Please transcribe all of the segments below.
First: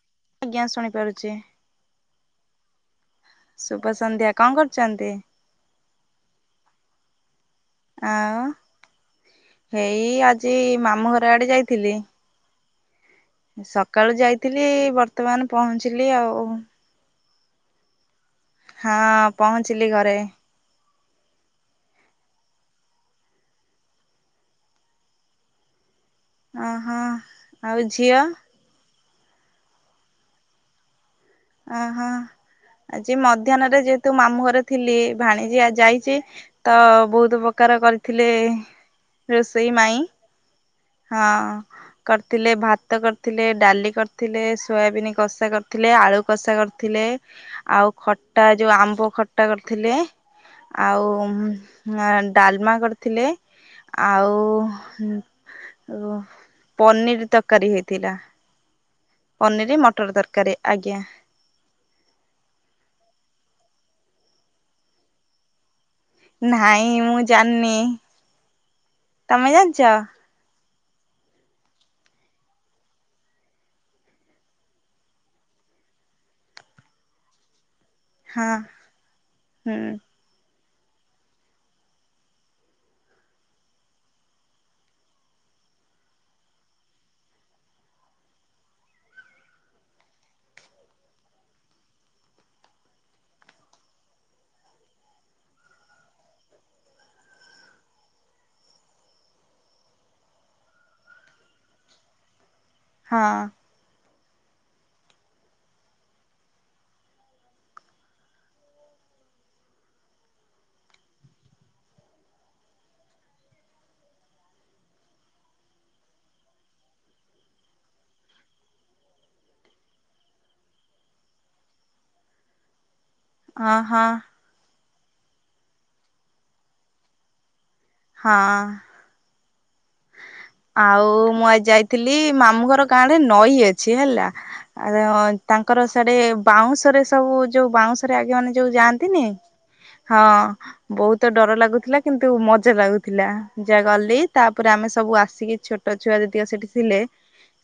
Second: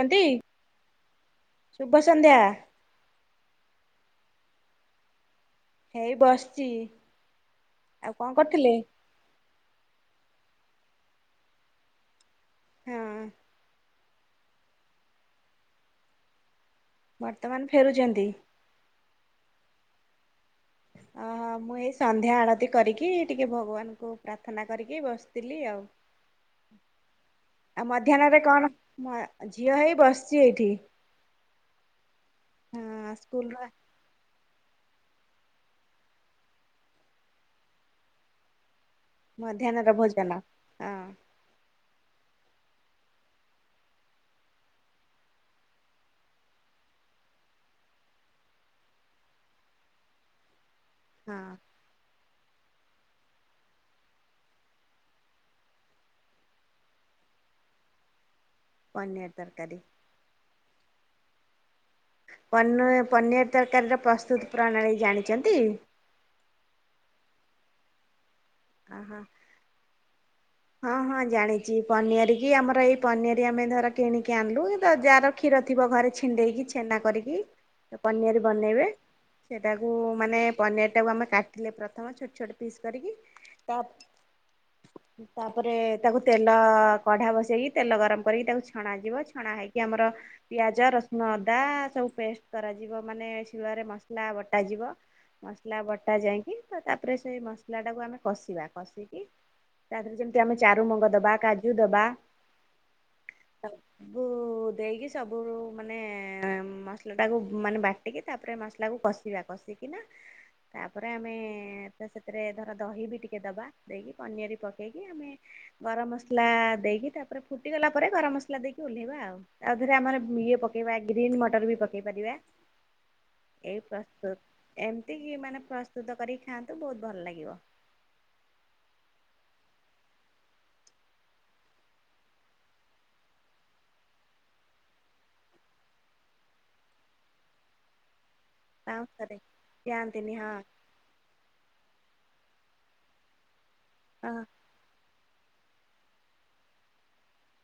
କନ୍ତି ଆଜ୍ଞା ଶୁଣିପାରୁଛି ଶୁଭ ସନ୍ଧ୍ୟା। ଶୁଭ ସନ୍ଧ୍ୟା କଁ କରୁଚନ୍ତି? ଏଇ ବସଚି। ଏଇ ଆଜି ମାମୁଁ ଘର ଆଡେ ଯାଇଥିଲି। ହୁଁ। ସକାଳୁ ଯାଇଥିଲି। ବର୍ତ୍ତମାନ ପହଁଞ୍ଚିଲି ଆଉ। ବର୍ତ୍ତମାନ ଫେରୁଚନ୍ତି। ହଁ ପହଁଞ୍ଚିଲି ଘରେ। ମୁଁ ଏଇ ସନ୍ଧ୍ୟା ଆଳତି କରିକି ଟିକେ ଭଗବାନଙ୍କୁ ପ୍ରାର୍ଥନା କରିକି ବସଥିଲି ଆଉ। ଓହୋ ଆଉ ମଧ୍ୟାହ୍ନରେ କଣ? ମ ଝିଅ ହେଇ ବସଚି ଏଇଠି। ଅହଃ ହଁ ଆଜି ସ୍କୁଲର ମଧ୍ୟାହ୍ନରେ ଯେହେତୁ ମାମୁଁ ଘରେ ଥିଲି ଭାଣିଜି ଆଜି ଯାଇଚି ତ ବହୁତ ପ୍ରକାର କରଥିଲେ। ରୋଷେଇ ମଧ୍ୟାହ୍ନର ମାଇଁ ଭୋଜନ ହଁ। କରଥିଲେ ଭାତ କରଥିଲେ ଡାଲି କରଥିଲେ ସୋୟାବିିନ କଷା କରଥିଲେ ଆଳୁ କଷା କରଥିଲେ ଆଉ ଖଟା ଯୋଉ ଆମ୍ବ ଖଟା କରଥିଲେ। ଆଉ। ହଁ ଆ ଡାଲମା କରଥିଲେ ଆଉ ଓ ପନିରି ତରକାରୀ ହେଇଥିଲା। ପନିର ପନିରି ତରକାରୀ। ମଟର ତରକାରୀ ଆଜ୍ଞା। ପନ୍ୟୁଏ ପନିୟରି ତରକାରୀର ପ୍ରସ୍ତୁତ୍ ପ୍ରଣାଳୀ ଜାଣିଚନ୍ତି। ନାହିଁ ମୁଁ ଜାନି। ଓହୋ। ତମେ ଜାଣିଛ? ହଁ ହଁ ଜାଣିଛି ପନିର କି ଆମର ଏଇ ପନିର ଆମେ ଧର କିଣିକି ଆଣିଲୁ ଦ ଯାଆର କ୍ଷୀର ଥିବ ଘରେ ଛିଣ୍ଡେଇକି ଛେନା କରିକି ପନିର ହଁ ବନେଇବେ ହୁଁ ସେଟାକୁ। ମାନେ ପନିରଟାକୁ ଆମେ କାଟିଲେ ପ୍ରଥମେ ଛୋଟ ଛୋଟ ପିସ୍ କରିକି ତା। ତାପରେ ତାକୁ ତେଲ କଢା ବସେଇକି ତେଲ ଗରମ କରିକି ତାକୁ ଛଣା ଯିବ ଛଣା ହେଇକି ଆମର। ପିଆଜ ରସୁଣ ଅଦା ସବୁ ପେଷ୍ଟ କରାଯିବ ମାନେ ଶିଳରେ ମସଲା ବଟାଯିବ। ମସଲା ବଟା ଯାଇକି ତ ତାପରେ ସେଇ ମସଲାଟାକୁ ଆମେ କଷିବା କଷିକି। ତାପରେ ଯେମିତି ଆମେ ଚାରୁମଗଜ ଦବା କାଜୁ ଦବା। ହଁ। ତାକୁ। ଦେଇକି ସବୁ ମାନେ ମସଲାଟାକୁ ମାନେ ବାଟିକି ତାପରେ ମସଲାକୁ କଷିବା କଷିକି। କିନା ତାପରେ ଆମେ ସେଥିରେ ଧର ଦହି ବି ଟିକେ ଦେବା ଦେଇକି ପନିର ପ ପକେଇକି ଆମେ ଗରମ ମସଲା ଦେଇକି ତାପରେ ଫୁଟିଗଲା ପରେ ଗରମ ମସଲା ଦେଇକି ଓହ୍ଲାଇବା ଆଉ। ତାପରେ ଆମର ଇଏ ପକେଇବା ଗ୍ରୀନ୍ ମଟର ବି ପକେଇ ପାରିବା। ହଁ ଏଇ ହଁ ପ୍ରସ୍ତୁତ ଏମିତି କି ମାନେ ପ୍ରସ୍ତୁତ କରିକି ଖାଆନ୍ତୁ ବହୁତ ଭଲ ଲାଗିବ। ହଁ। ଆଉ ମୁଁ ଆଜି ଯାଇଥିଲି ମାମୁଁ ଘର ଗାଁରେ ନଈ ଅଛି ହେଲା। ଆ ତାଙ୍କର ସେଇଆଡେ ବାଉଁଶରେ ସବୁ ଯୋଉ ବାଉଁଶ। ଆଗ ମାନେ ଯୋଉ ଯାଆନ୍ତିନି ପାଉଁଶରେ ହଁ। ବହୁତ ଡର ଲାଗୁଥିଲା କିନ୍ତୁ ମଜା ଲାଗୁଥିଲା ଯାହା ଗଲି ହଁ ତା ତାପରେ ଆମେ ସବୁ ଆସିକି ଛୋଟ ଛୁଆ ଯେତିକ ସେଠି ଥିଲେ।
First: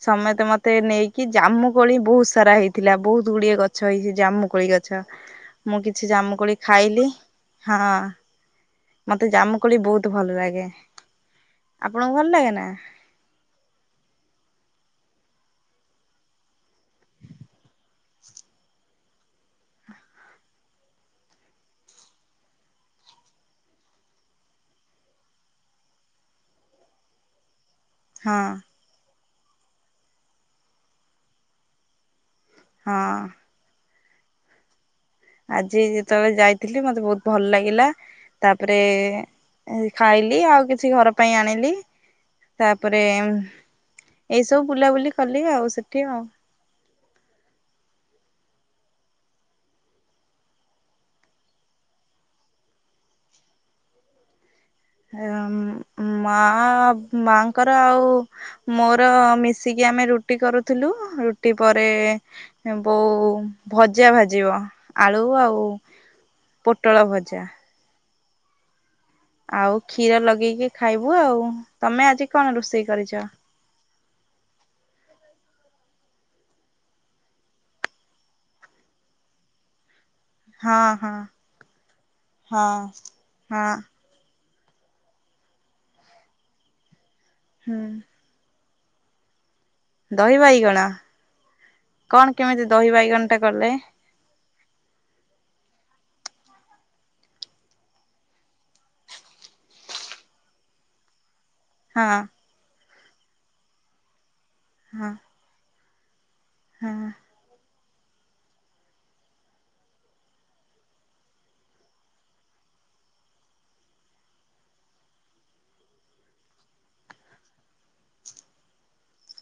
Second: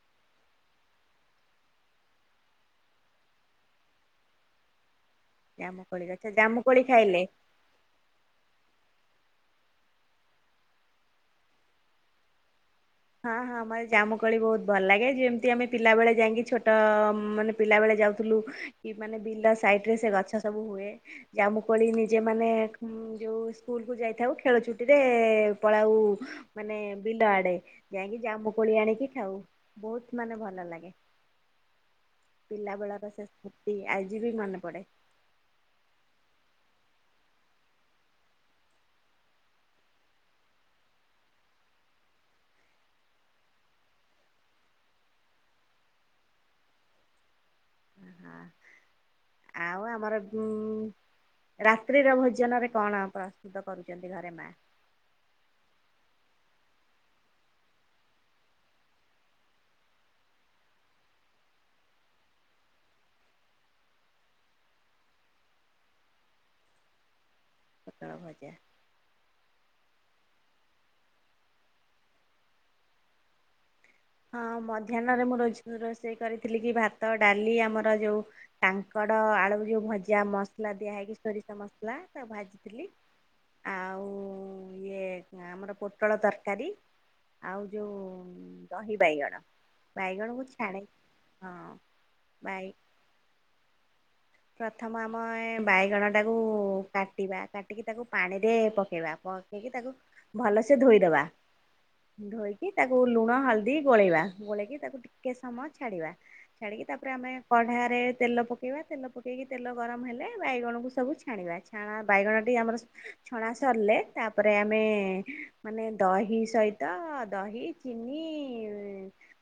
ସମେତେ ମତେ ନେଇକି ଜାମୁ କୋଳି ବହୁତ ସାରା ହେଇଥିଲା ବହୁତ ଗୁଡିଏ ଗଛ ହେଇଛି ଜାମୁକୋଳି ଗଛ। ଆଛା ମୁଁ ଜାମୁକୋଳି କିଛି ଗଛ ଜାମୁକୋଳି ଖାଇଲି। ଖାଇଲେ ହଁ ମତେ ଜାମୁକୋଳି ବହୁତ ଭଲ ଲାଗେ। ଆପଣଙ୍କୁ ଭଲ ଲାଗେ ନା? ହଁ ହଁ ଆମର ଜାମୁକୋଳି ବହୁତ ଭଲ ଲାଗେ ଯେମିତି ଆମେ ପିଲା ବେଳେ ଯାଇକି ଛୋଟ ମାନେ। ପିଲା ବେଳେ ଯାଉଥିଲୁ କି ମାନେ ବିଲ ସାଇଟରେ ସେ ଗଛ ସବୁ ହୁଏ। ଜାମୁକୋଳି ନିଜେ ମାନେ ଯୋଉ ସ୍କୁଲ କୁ ଯାଇଥାଉ ଖେଳଛୁଟିରେ ପଳାଉ। ମାନେ ବିଲ ଆଡେ। ଯାଇକି ହଁ ଜାମୁ କୋଳି ଆଣିକି ଖାଉ ବହୁତ ମାନେ ଭଲ ଲାଗେ। ପିଲାବେଳର ହଁ। ସେ ସ୍ମୃତି ଆଜି ବି ମନେ ପଡେ। ଆଜି ଯେତେବେଳେ ଯାଇଥିଲି ମତେ ବହୁତ ଭଲ ଲାଗିଲା। ତାପରେ ଖାଇଲି ଆଉ କିଛି ଘର ପାଇଁ ଆଣିଲି। ତାପରେ ଏଇସବୁ ବୁଲାବୁଲି କଲି ଆଉ ସେଠି ଆଉ। ହଁ ଆଉ ଆମର ଉ ରାତ୍ରିର ଭୋଜନରେ କଣ ପ୍ରସ୍ତୁତ କରୁଛନ୍ତି ଘରେ ମା? ମା ମାଙ୍କର ଆଉ ମୋର ମିଶିକି ଆମେ ରୁଟି କରୁଥିଲୁ ରୁଟି ପରେ। ବୋଉ ଭଜା ଭାଜିବ ଆଳୁ ଆଉ ପୋଟଳ ଭଜା। ପୋଟଳ ଭଜା। ଆଉ କ୍ଷୀର ଲଗେଇକି ଖାଇବୁ ଆଉ ତମେ ଆଜି କଣ ରୋଷେଇ କରିଛ? ହଁ ମଧ୍ୟାହ୍ନରେ ମୁଁ ର ରୋଷେଇ କରିଥିଲି କି ଭାତ ଡାଲି ଆମର ଯୋଉ କାଙ୍କଡ ଆଳୁକୁ ଯୋଉ ଭଜା ମସଲା ହଁ ଦିଆ ହଁ ହେଇକି ସୋରିଷ ମସଲା ତାକୁ ହଁ ଭାଜିଥିଲି। ହଁ ଆଉ ଇଏ ଆମର ପୋଟଳ ତରକାରୀ ଆଉ ହୁଁ ଯୋଉ ଦହି ବାଇଗଣ। ଦହି ବାଇଗଣକୁ ଛାଣେ ବାଇଗଣ ହଁ କଣ ବାଇ କେମିତି ଦହି ବାଇଗଣଟା କଲେ। ପ୍ରଥମ ଆମ ଏ ବାଇଗଣଟାକୁ କାଟିବା କାଟିକି ତାକୁ ପାଣିରେ ପକେଇବା ପ ପକେଇକି ତାକୁ ଭଲସେ ଧୋଇଦବା। ହଁ ଧୋଇକି ତାକୁ ଲୁଣ ହଳଦୀ ଗୋଳେଇବା ଗୋଳେଇକି ତାକୁ ହଁ ଟିକେ ସମୟ ଛାଡିବା। ଛାଡିକି ହଁ ତାପରେ ଆମେ କଢାରେ ତେଲ ପକେଇବା ତେଲ ପ ଟିକ ତେଲ ଗରମ ହେଲେ ବାଇଗଣକୁ ସବୁ ଛାଣିବା ଛାଣା ବାଇଗଣଟି ଆମର ଛଣା ସରିଲେ ତାପରେ ଆମେ ମାନେ ଦହି ସହିତ ଦହି ଚିନି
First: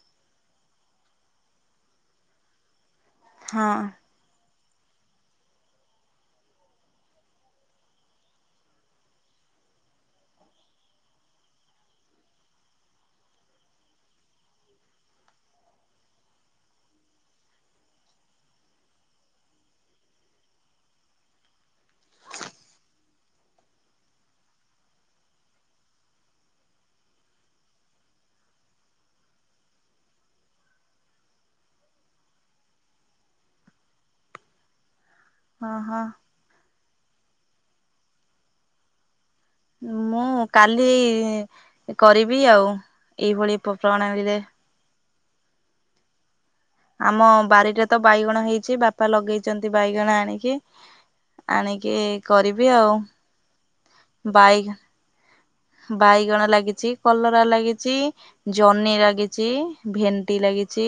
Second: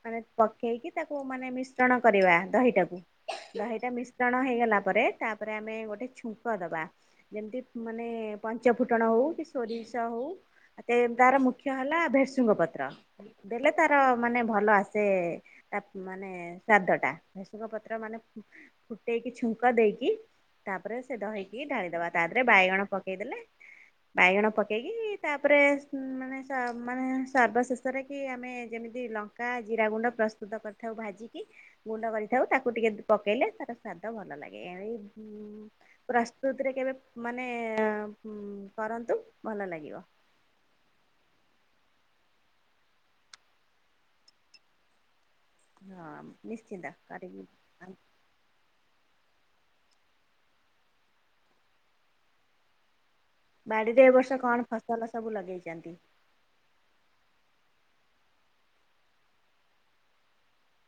ମାନେ ପକେଇକି ତାକୁ ମାନେ ମିଶ୍ରଣ କରିବା ଦହିଟାକୁ। ହଁ ଦହିଟା ମିଶ୍ରଣ ହେଇଗଲା ପରେ ତାପରେ ଆମେ ଗୋଟେ ଛୁଙ୍କ ଦବା।। ଯେମିତି ମାନେ ପଞ୍ଚ ଫୁଟଣ ହଉ କି ସୋରିଷ ହଉ [unintelligible] ତାର ମୁଖ୍ୟ ହେଲା ଭେସୁଙ୍ଗ ପତ୍ର। ପକେଇଲେ ତାର ମାନେ ଭଲ ଆସେ ତା ମାନେ ସ୍ୱାଦ ଟା। ଭେସୁଗାଁ ପତ୍ର ମାନେ ଫୁଟେଇକି ଛୁ ଙ୍କ ଦେଇକି ତାପରେ ସେ ଦହିକି ଢାଳିଦବା ତା ଦେହରେ ବାଇଗଣ ପକେଇଦଲେ ବାଇଗଣ ପକେଇକି ତାପରେ ମ୍ ମାନେ ସ ମାନେ ସର୍ବଶେଷ ତାରା କି ଆମେ ଯେମିତି ଲଙ୍କା ଜିରା ଗୁଣ୍ଡ ପ୍ରସ୍ତୁତ କରିଥାଉ ଭାଜିକି ଗୁଣ୍ଡ ମରିଚ ତାକୁ ଟିକେ ପକେଇଲେ ତାର ସ୍ଵାଦ ଭଲ ଲାଗେ। ଏଇ ଉମ ହଁ ହଁ ପ୍ରସ୍ତୁତିରେ କେବେ ମାନେ ଉମ କରନ୍ତୁ। ଭଲ ଲାଗିବ। ମୁଁ କାଲି କରିବି ଆଉ ଏଇଭଳି ପ୍ର [unintelligible] ହଁ। ନିଶ୍ଚିନ୍ତ ଆମ କରିକି ବାରିଟେ ତ ବାଇଗଣ ହେଇଛି ବା ବାପା ଲଗେଇଛନ୍ତି ବାଇଗଣ ଆଣିକି, ଆଣିକି କରିବି ଆଉ। ବାଡିରେ ଏ ବର୍ଷ ବାଇ କଣ ଫସଲ ସବୁ ଲଗେଇଛ? ବାଇଗଣ ଲାଗିଚି କଲରା ଲାଗିଚି। ଜହ୍ନି ଲାଗିଚି, ଭେଣ୍ଟି ଲାଗିଚି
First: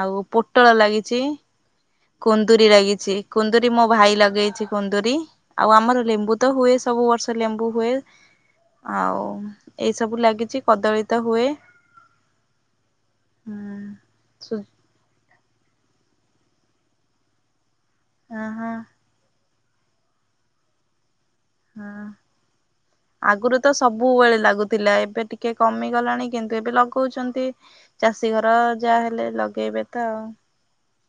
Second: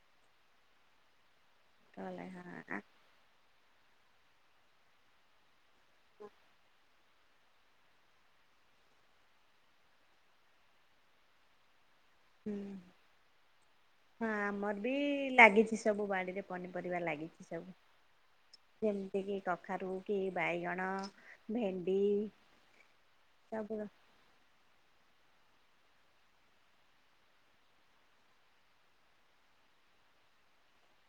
ଆଉ ପୋଟଳ ଲାଗିଚି। ହଁ କୁନ୍ଦୁରି ଲାଗିଛି କୁନ୍ଦୁରି ମୋ ଭାଇ ଲଗେଇଛି କୁନ୍ଦୁରି। ଆଉ ଆମର ଲେମ୍ବୁ ତ ହୁଏ ସବୁ ବର୍ଷ ଲେମ୍ବୁ ହୁଏ। ଆଉ ଏଇ ସବୁ ଲାଗିଛି କଦଳୀ ତ ହୁଏ। ହୁଁ। ହୁଁ। ହଁ ସୁ ଆମର ବି ଲାଗିଛି ସବୁ ବାଡ଼ିରେ ପନିପରିବା ଲାଗିଚି ସବୁ। ଆହାଃ। ଯେମିତି କି କଖାରୁ କି ବାଇଗଣ ହଁ ଭେଣ୍ଡି ଆଗରୁ ତ ସବୁ ସବୁବେଳେ ଲାଗୁଥିଲା ଏବେ ଟିକେ କମିଗଲାଣି କିନ୍ତୁ ଏବେ ଲଗଉଚନ୍ତି। ଚାଷୀ ଘର ଯାହା ହେଲେ ଲଗେଇବେ ତ ଆଉ।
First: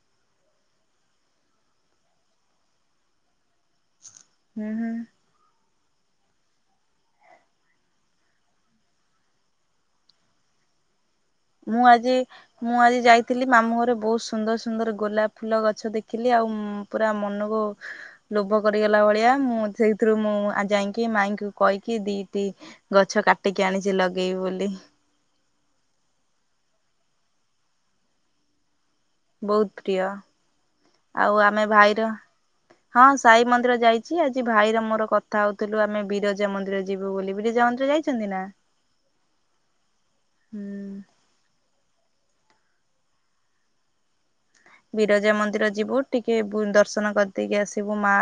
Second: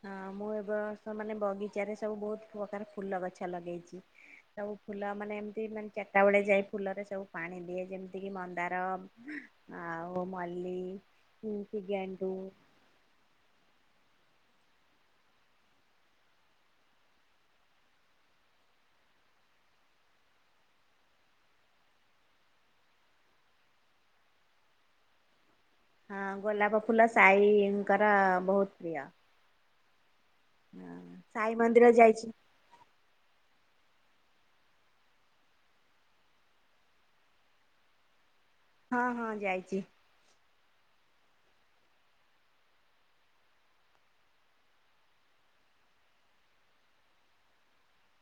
ହଁ ମୁଁ ଏ ବର୍ଷ ମାନେ ବଗିଚାରେ ସବୁ ବହୁତ ପ୍ରକାର ଫୁଲ ଗଛ ଲଗେଇଚି। ହୁଁ ସବୁ ହୁଁ ଫୁଲ ମାନେ ଏମିତି ମାନେ ଚାରିଟା ବେଳେ ଯାଇ ଫୁଲରେ ସବୁ ପାଣି ଦିଏ ଯେମିତିକି ମନ୍ଦାର ଆଉ ମଲ୍ଲୀ ମୁଁ ଆଜି ମୁଁ ଆଜି ଯାଇ ଥିଲି ମାମୁଁ ଘରେ ବହୁତ ସୁନ୍ଦର ସୁନ୍ଦର ଗୋଲାପ ଫୁଲ ଗଛ ଦେଖିଲି ଆଉ ଉ ପୁରା ମନକୁ ଲୋଭ କରିଗଲା ଭଳିଆ ମୁଁ ସେଇଥିରୁ ମୁଁ ଯାଇଁକି ମାଇଁଙ୍କୁ କହିକି ଦିଦି ଗଛ କାଟିକି ଆଣିଚି ଲଗେଇବି ବୋଲି। ହଁ ଗୋଲାପ ଫୁଲ ସାଇ ଙ୍କର ବହୁତ ପ୍ରିୟ। ବହୁତ୍ ପ୍ରିୟ ହଁ ଆଉ ସାଇ ଆମେ ମନ୍ଦିର ଭାଇର ଯାଇଛି ହଁ ସାଇ ମନ୍ଦିର ଯାଇଚି ଆଜି ଭାଇର ମୋର କଥା ହଉଥିଲୁ ଆମେ ବିରଜା ମନ୍ଦିର ଯିବୁ ବୋଲି ବିରଜା ମନ୍ଦିର ଯାଇ ଚନ୍ତି ନା? ହଁ-ହଁ ଯାଇଚି। ହୁଁ। ବିରଜା ମନ୍ଦିର ଯିବୁ ଟିକେ [unintelligible] ଦର୍ଶନ କରିଦେଇକି ଆସିବୁ ମା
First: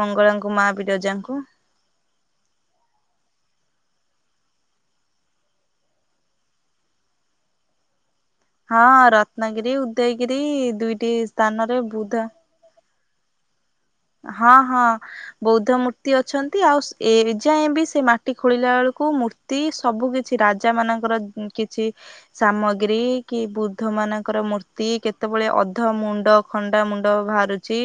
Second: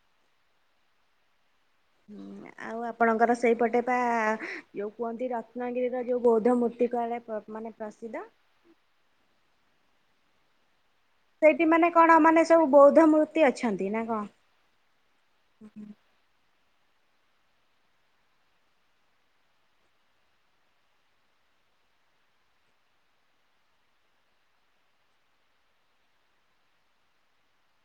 ମଙ୍ଗଳାଙ୍କୁ ମା ବିରଜାଙ୍କୁ ହୁଁ। ଆଉ ଆପଣଙ୍କର ସେଇପଟେ ବା ଯୋଉ କୁହନ୍ତି ରତ୍ନଗିରିର ଯୋଉ ବୌଦ୍ଧ ମୂର୍ତ୍ତି କୁଆଡ଼େ [unintelligible] ମାନେ ପ୍ରସିଦ୍ଧ। ହଁ ରତ୍ନଗିରି ଉଦୟଗିରି ଦୁଇଟି ସେଇଠି ସ୍ଥାନରେ ମାନେ କଣ ବୁଦ୍ଧ ମାନେ ସବୁ ବୌଦ୍ଧମୂ [unintelligible] ଅଛନ୍ତି ନା କଣ? ହଁ-ହଁ ବୌଦ୍ଧ ମୁ ମୂର୍ତ୍ତି ଅଛନ୍ତି ଆଉ ଏ ଯାଏଁ ବି ସେ ମାଟି ଖୋଳିଲା ବେଳକୁ ମୂର୍ତ୍ତି ସବୁ କିଛି ରାଜା ମାନଙ୍କର କିଛି ସାମଗ୍ରୀ କି ବୃଦ୍ଧ ମାନଙ୍କର ମୂର୍ତ୍ତି କେତବେଳେ ଅଧ ମୁଣ୍ଡ ଖଣ୍ଡା ମୁଣ୍ଡ ବାହାରୁ ଚି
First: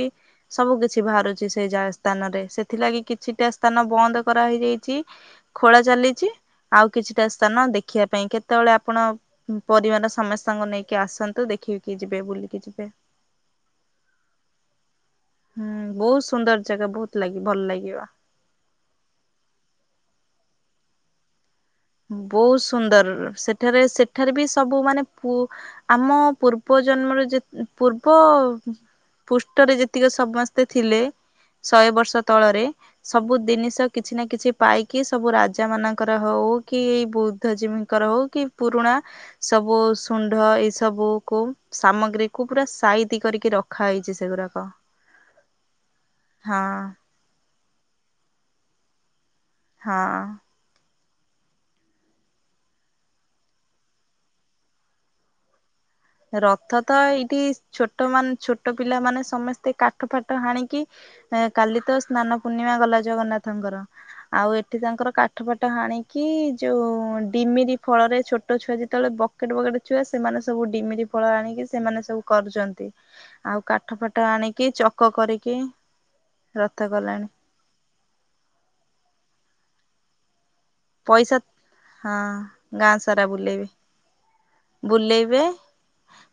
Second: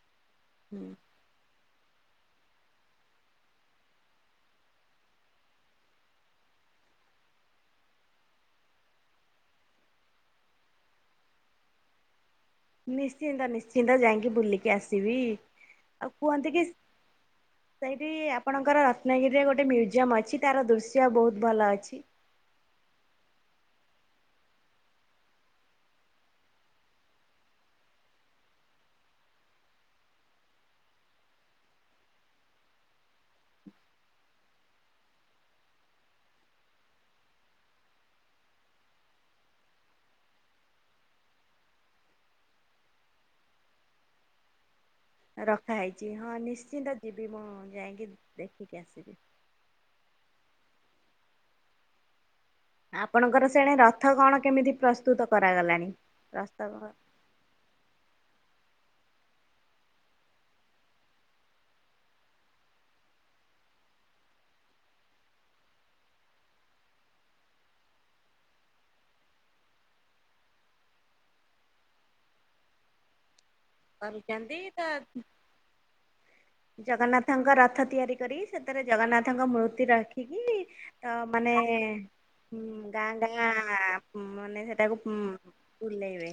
ସବୁ [unintelligible] ବାହାରୁଚି ସେଇ ଯା ସ୍ଥାନ ରେ ସେଥିଲାଗି କିଛିଟା ସ୍ଥାନ ବନ୍ଦ କରା ହେଇଯାଇଚି। ଖୋଳା ଚାଲିଚି ଆଉ କିଛିଟା ସ୍ଥାନ ଦେଖିବା ପାଇଁ କେତବଳେ ଆପଣ ପରିବାର ସମସ୍ତଙ୍କୁ ନେଇକି ଆସନ୍ତୁ ଦେଖିକି ଯିବେ ବୁଲିକି [unintelligible] ନିଶ୍ଚିନ୍ତ-ନିଶ୍ଚିନ୍ନ୍ତ ଯାଇଁକି ବୁଲିକି ଆସିବି। ହୁଁ ଆଉ ବହୁତ କୁହନ୍ତି ସୁନ୍ଦର କି ଜାଗା ବହୁତ ଲାଗି ଭଲ ଲାଗିବ। ସେଇଠି ଆପଣଙ୍କର ରତ୍ନାଗିରିରେ ଗୋଟେ ମ୍ୟୁଜିୟମ୍ ଅଛି ତାର ଦୃଶ୍ୟ ବହୁତ୍ ଭଲ ଅଛି। ବହୁତ୍ ସୁନ୍ଦର ସେଠାରେ ସେଠାରେ ବି ସବୁ ମାନେ ପୁ ଆମ ପୂର୍ବ ଜନ୍ମର ଯେ ପୂର୍ବ ପୃଷ୍ଠରେ ଯେତିକି ସମସ୍ତେ ଥିଲେ ଶହେ ବର୍ଷ ତଳରେ ସବୁ ଜିନିଷ କିଛି ନା କିଛି ପାଇକି ସବୁ ରାଜା ମାନଙ୍କର ହଉ କି ଏଇ ବୁଦ୍ଧ ଜୀବୀଙ୍କର ହଉ କି ପୁରୁଣା ସବୁ ଶୁଣ୍ଡ ଏଇ ସବୁ କୁ ସାମଗ୍ରୀ କୁ ପୁରା ସାଇତି କରିକି ର ଖାଇଚି ସେଗୁରାକ। ରଖାହେଇଚି ହଁ ନିଶ୍ଚିନ୍ତ ଯିବି ମୁଁ ଯାଇଁକି ଦେଖିକି ଆସିବି। ହଁ। ଆପଣଙ୍କର ସେଣେ ରଥ କଣ କେମିତି ପ୍ରସ୍ତୁତ କରାଗଲାଣି? ପ୍ରସ୍ତାବ ରଥ ତ ଏଇଠି ଛୋଟ ମାନ୍ ଛୋଟ ପିଲାମାନେ ସମସ୍ତେ କାଠ ଫାଠ ହାଣିକି କାଲି ତ ସ୍ନାନ ପୂର୍ଣ୍ଣିମା ଗଲା ଜଗନ୍ନାଥଙ୍କର। ଆଉ ଏଠି ତାଙ୍କର କାଠ ପାଠ ହାଣିକି ଯୋଉ ଡିମିରି ଫଳରେ ଛୋଟ ଛୁଆ ଯେତବଳେ ବକେଟେ-ବକେଟେ ଛୁଆ ସେମାନେ ସବୁ ଡିମିରି ଫଳ ଆଣିକି ସେମାନେ ସବୁ କରୁଚନ୍ତି। ଆଉ କାଠ ଫାଠ କରୁଛନ୍ତି ଆଣିକି ତ ଚକ କରିକି ରଥ କଲାଣି ଜଗନ୍ନାଥଙ୍କ ରଥ ତିଆରି କରି ସେଥିରେ ଜଗନ୍ନାଥଙ୍କ ମୂର୍ତ୍ତି ରଖିକି ତ ପଇସା ମାନେ ହଁ ହୁଁ ଗାଁ ସାରା ବୁଲେଇବେ ଗାଁ-ଗାଁ ମାନେ ସେଟାକୁ ବୁଲେଇବେ ବୁଲେଇବେ।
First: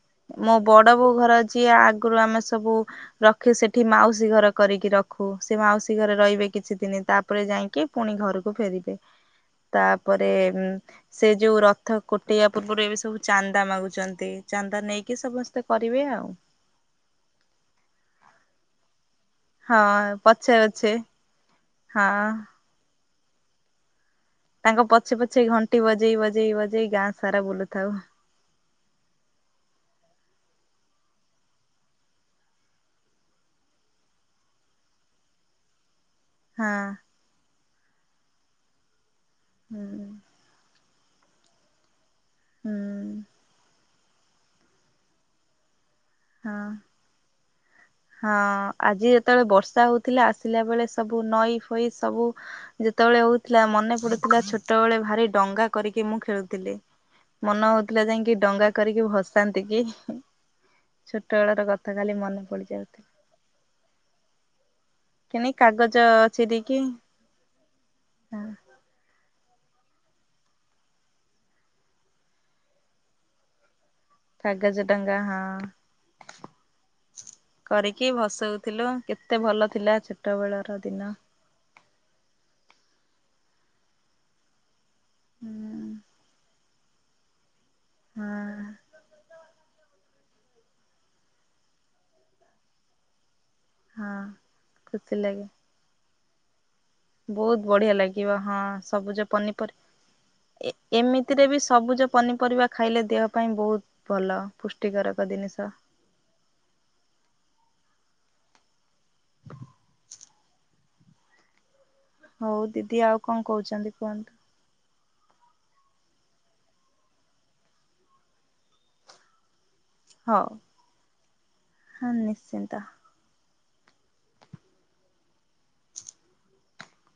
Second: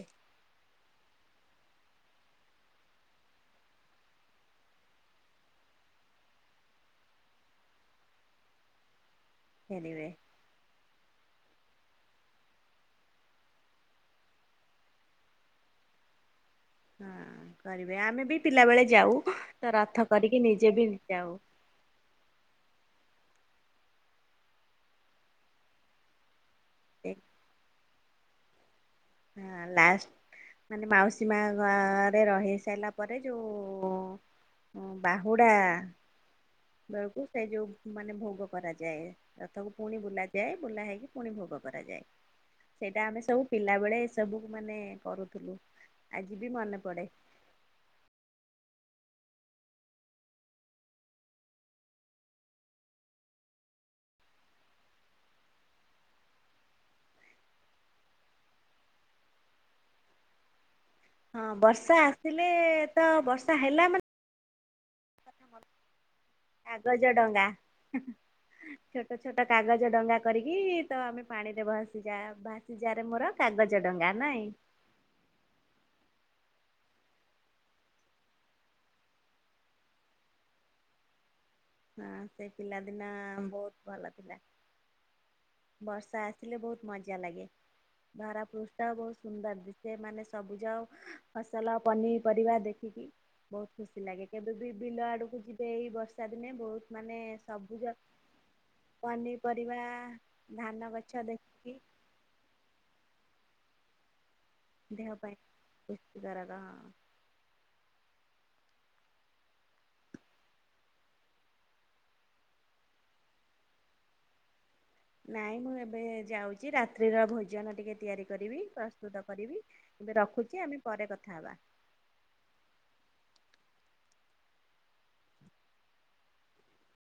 ମୋ ବଡ ବୋଉ ଘର ଯିଏ ଆଗରୁ ଆମେ ସବୁ ରଖେ ସେଠି ମାଉସୀ ଘର କରିକି ରଖୁ ସେ ମାଉସୀ ଘରେ ରହିବେ କିଛି ଦିନ ତାପରେ ଯାଇଁକି ପୁଣି ଘରକୁ ଫେରିବେ, ଫେରିବେ ତାପରେ ସେ ଯୋଉ ରଥ କୁଟେଇବା ପୂର୍ବରୁ ଏବେ ସବୁ ଚାନ୍ଦା ମାଗୁଛନ୍ତି, ଚାନ୍ଦା ନେଇକି ସମସ୍ତେ କରିବେ ଆଉ। ହଁ କରିବେ ଆମେ ବି ପିଲାବେଳେ ଯାଉ ତ ହଁ ରଥ କରିକି ନିଜେ ବି ଯାଉ। ହଁ-ଅଁ। ତାଙ୍କ ପଛେ ପଛେ ଘଣ୍ଟି ବଜେଇ ବଜେଇ ବଜେଇ ଗାଁ ସାରା ବୁଲୁଥାଉ। ହଁ ଲାଷ୍ଟ୍। ମାନେ ମାଉସୀ ମା ଗାଁରେ ରହିସାରିଲା ପରେ ଯେଉଁ ହ ବାହୁଡ଼ା। ହଁ। ସେ ଯୋଉ ମାନେ ଭୋଗ କରାଯାଏ, ରଥକୁ ପୁଣି ହୁଁ ବୁଲାଏ ଯାଏ ବୁଲା ହେଇକି ପୁଣି ଭୋଗ କରାଯାଏ। ହୁଁ ସେଇଟା ଆମେ ସବୁ ପିଲା ବେଳେ ସବୁକୁ ମାନେ କରୁଥିଲୁ ଆଜି ବି ହଁ। ମନେ ପଡ଼େ। ହଁ ଆଜି ଯେତେବେଳେ ବର୍ଷା ହଉଥିଲା ଆସିଲା ବେଳେ ସବୁ ନଈ ଫଇ ସବୁ। ଯେତେବେଳେ ହଉଥିଲା ମନେ ପଡୁଥିଲା ଛୋଟବେଳେ ଭାରି ଡଙ୍ଗା କରିକି ମୁଁ ଖେଳୁଥିଲି। ମନ ହଉଥିଲା ଯାଇକି ଡଙ୍ଗା କରିକି ଭସାନ୍ତି କି। ଛୋଟ ହଁ ବେଳ ର କଥା ବର୍ଷା କାଲି ମନେ ଆସିଲେ ପଡିଯାଉ ତ ବର୍ଷା ହେଲା ମାନେ କିଣି କାଗଜ ଚିରି କିି କାଗଜ ଡଙ୍ଗା ଛୋଟ ଛୋଟ କାଗଜ ଡଙ୍ଗା କରିକି ତ ଆମେ ପାଣି ରେ ଭସିଯା ଭାସିଯାରେ ମୋର। କାଗଜ ଡଙ୍ଗା ନାଇଁ। କାଗଜ ଡଙ୍ଗା ହଁ। କରିକି ଭସଉଥିଲୁ କେତେ ଭଲ ଥିଲା ଛୋଟ ବେଳ ର ଦିନ। ହଁ ସେ ପିଲାଦିନ ବହୁତ୍ ଭଲ ଥିଲା। [inaudible] ବର୍ଷା ଆସିଲେ ବହୁତ୍ ମଜା ଲାଗେ ଭାରା ହଁ ପୃଷ୍ଠା ବହୁତ୍ ସୁନ୍ଦର ଦିଶେ ମାନେ ସବୁଜଉ ଫସଲ ପନିପରିବା ଦେଖିକି। ବହୁତ୍ ଖୁସି ହଁ ଲାଗେ କେବେ ବି ବିଲ ଖୁସି ଆଡ଼କୁ ଯିବେ ଏଇ ବର୍ଷା ଦିନେ ବହୁତ୍ ବହୁତ୍ ବଢିଆ ଲାଗିବ ହଁ ସବୁଜ ପନିପରିବା ପନିପରିବା। ଧାନ ଗଛ ଏ-ଏମିତିରେ ବି ଦେଖିକି ସବୁଜ ପନିପରିବା ଖାଇଲେ ଦେହ ପାଇଁ ବହୁତ୍ ଭଲ ଦେହ ପୁଷ୍ଟିକାରକ ପାଇଁ ଜିନିଷ। [unintelligible] [inaudible] ହଉ ଦିଦି ଆଉ କଣ କହୁଛନ୍ତି କୁହନ୍ତୁ। ନାଇଁ ମୁଁ ଏବେ ଯାଉଛି ରାତ୍ରିର ଭୋଜନ ଟିକେ ତିଆରି କରିବି ପ୍ରସ୍ତୁତ କରିବି। ଏବେ ହଉ ରଖୁଛି ଆମେ ପରେ କଥା ହବା। ହଁ ନିଶ୍ଚିନ୍ତ।